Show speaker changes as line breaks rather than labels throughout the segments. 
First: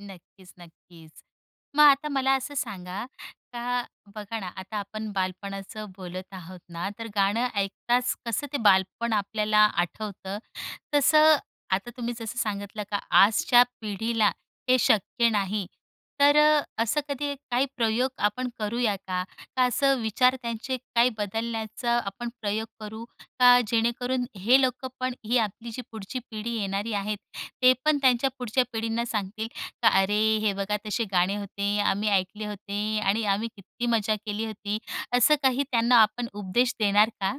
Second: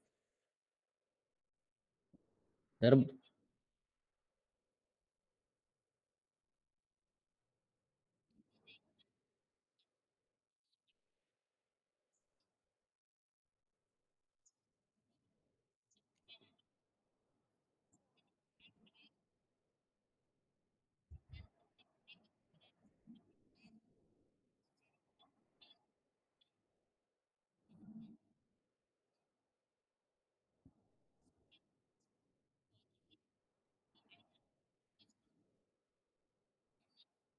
नक्कीच, नक्कीच. मग आता मला असं
तर
सांगा, का बघा ना आता आपण बालपणाचं बोलत आहोत ना, तर गाणं ऐकताच कसं ते बालपण आपल्याला आठवतं, तसं आता तुम्ही जसं सांगितलं का आजच्या पिढीला हे शक्य नाही, तर अ, असं कधी काही प्रयोग आपण करू करूया का? का असं विचार त्यांचे काही बदलण्याचा आपण प्रयोग करू? का जेणेकरून हे लोकंपण ही आपली जी पुढची पिढी येणारी आहेत. ते पण त्यांच्या पुढच्या पिढींना सांगतील का, "अरे, हे बघा तसे गाणे होते, आम्ही ऐकले होते आणि आम्ही किती मजा केली होती." असं काही त्यांना आपण उपदेश देणार का?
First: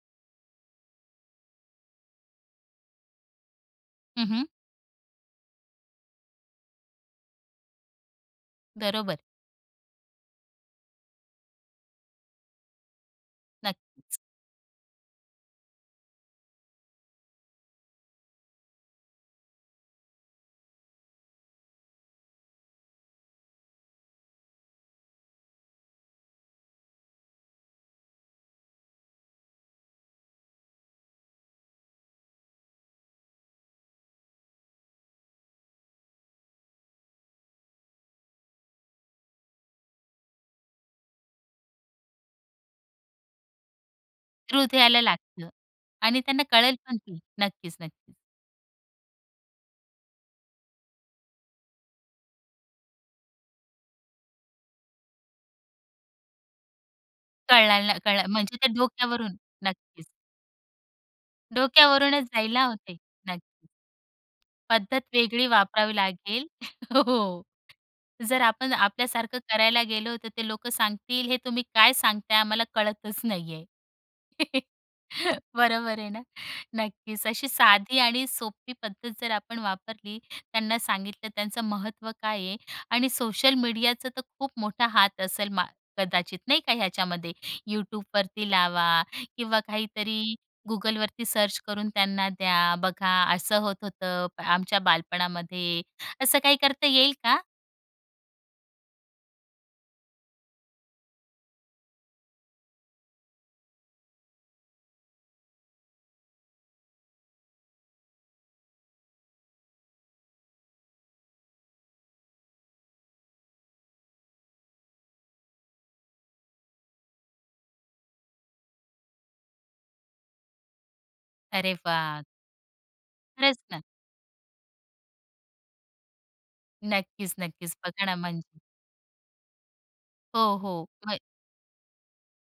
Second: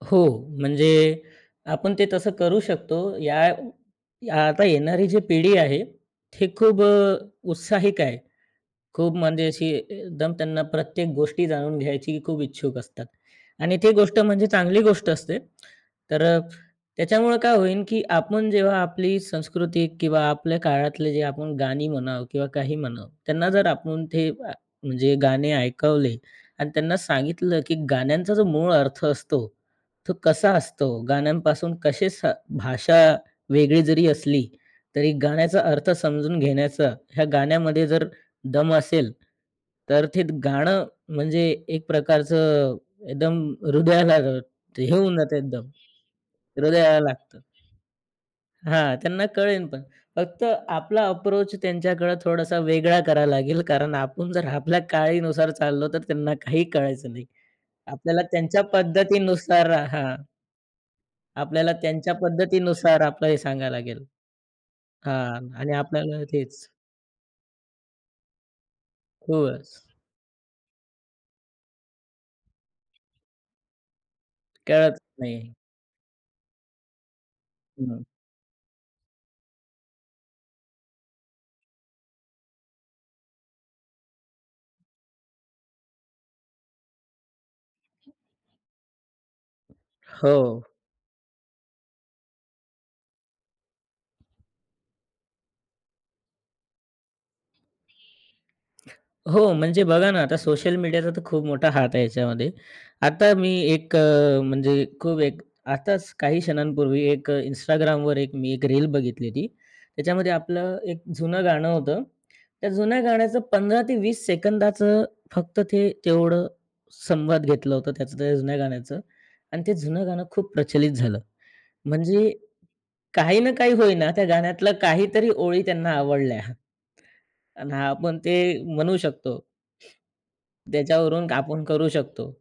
हो, म्हणजे आपण ते तसं करू शकतो. या
हं, हं.
आता येणारी जी पिढी आहे ती खूप अ, उत्साहिक आहे. खूप
बरोबर.
म्हणजे अशी एकदम त्यांना प्रत्येक गोष्टी जाणून घ्यायची खूप इच्छुक असतात आणि ती
नक्कीच.
गोष्ट म्हणजे चांगली गोष्ट असते, तर अ, त्याच्यामुळं काय होईल की आपण जेव्हा आपली संस्कृती किंवा आपल्या काळातले जे आपण गाणी म्हणावं किंवा काही म्हणाव, त्यांना जर आपण ते म्हणजे गाणे ऐकवले आणि त्यांना सांगितलं की गाण्यांचा जो मूळ अर्थ असतो, तो कसा असतो. गाण्यांपासून कसे स भाषा वेगळी जरी असली तरी गाण्याचा अर्थ समजून घेण्याचा ह्या गाण्यामध्ये जर दम असेल, तर ते गाणं म्हणजे एक प्रकारचं एकदम हृदयाला हे
हृदयाला
होऊन जातं,
लागतं
एकदम
आणि त्यांना कळेल पण
हृदयाला
ती.
लागतं
नक्कीच, नक्कीच.
हां, त्यांना कळेल. पण फक्त आपला अप्रोच त्यांच्याकडे थोडासा वेगळा करावा लागेल कारण आपण जर आपल्या काळानुसार चाललो, तर त्यांना काही कळायचं नाही.
कळणार,
आपल्याला
कळणार म्हणजे
त्यांच्या
त्या डोक्यावरून
पद्धतीनुसार
नक्कीच.
हां. आपल्याला त्यांच्या
डोक्यावरूनच जायला होते
पद्धतीनुसार आपलं हे
त्यां
सांगायला लागेल
पद्धत वेगळी
हां. आणि
वापरावी
आपल्याला
लागेल
तेच,
हो जर आपण आपल्यासारखं
हो
करायला
अस
गेलो, तर ते लोकं सांगतील हे तुम्ही काय सांगताय? आम्हाला कळतच नाहीये.
कळत नाही.
बरोबर आहे ना, नक्कीच अशी साधी
हं.
आणि सोपी पद्धत जर आपण वापरली, त्यांना सांगितलं त्यांचं महत्त्व काय आहे आणि सोशल मीडियाचा तर खूप मोठा हात असेल मा कदाचित नाही का ह्याच्यामध्ये Youtubeवरती लावा किंवा
हो.
काहीतरी Googleवरती सर्च करून त्यांना द्या, बघा असं होत होतं. आमच्या बालपणामध्ये असं काही करता येईल का?
हो, म्हणजे बघा ना, आता सोशल मीडियाचा तर खूप मोठा हात आहे याच्यामध्ये. आता मी एक अ, म्हणजे खूप एक आताच काही क्षणांपूर्वी एक Instagramवर एक मी एक रील बघितली होती. त्याच्यामध्ये आपलं एक जुनं गाणं होतं. त्या जुन्या गाण्याचं 15 ते 20 सेकंदाचं फक्त ते तेवढं संवाद घेतलं होतं त्याचं, तर जुन्या गाण्याचं आणि ते जुनं गाणं खूप प्रचलित झालं.
अरे वाह!
म्हणजे काही ना
खरचं
काही
ना.
होईना त्या गाण्यातलं काहीतरी ओळी त्यांना आवडल्या
नक्कीच,
आणि
नक्कीच बघाणा
आपण ते
म्हणजे
म्हणू शकतो.
हो, हो. होय.
त्याच्यावरून आपण करू शकतो.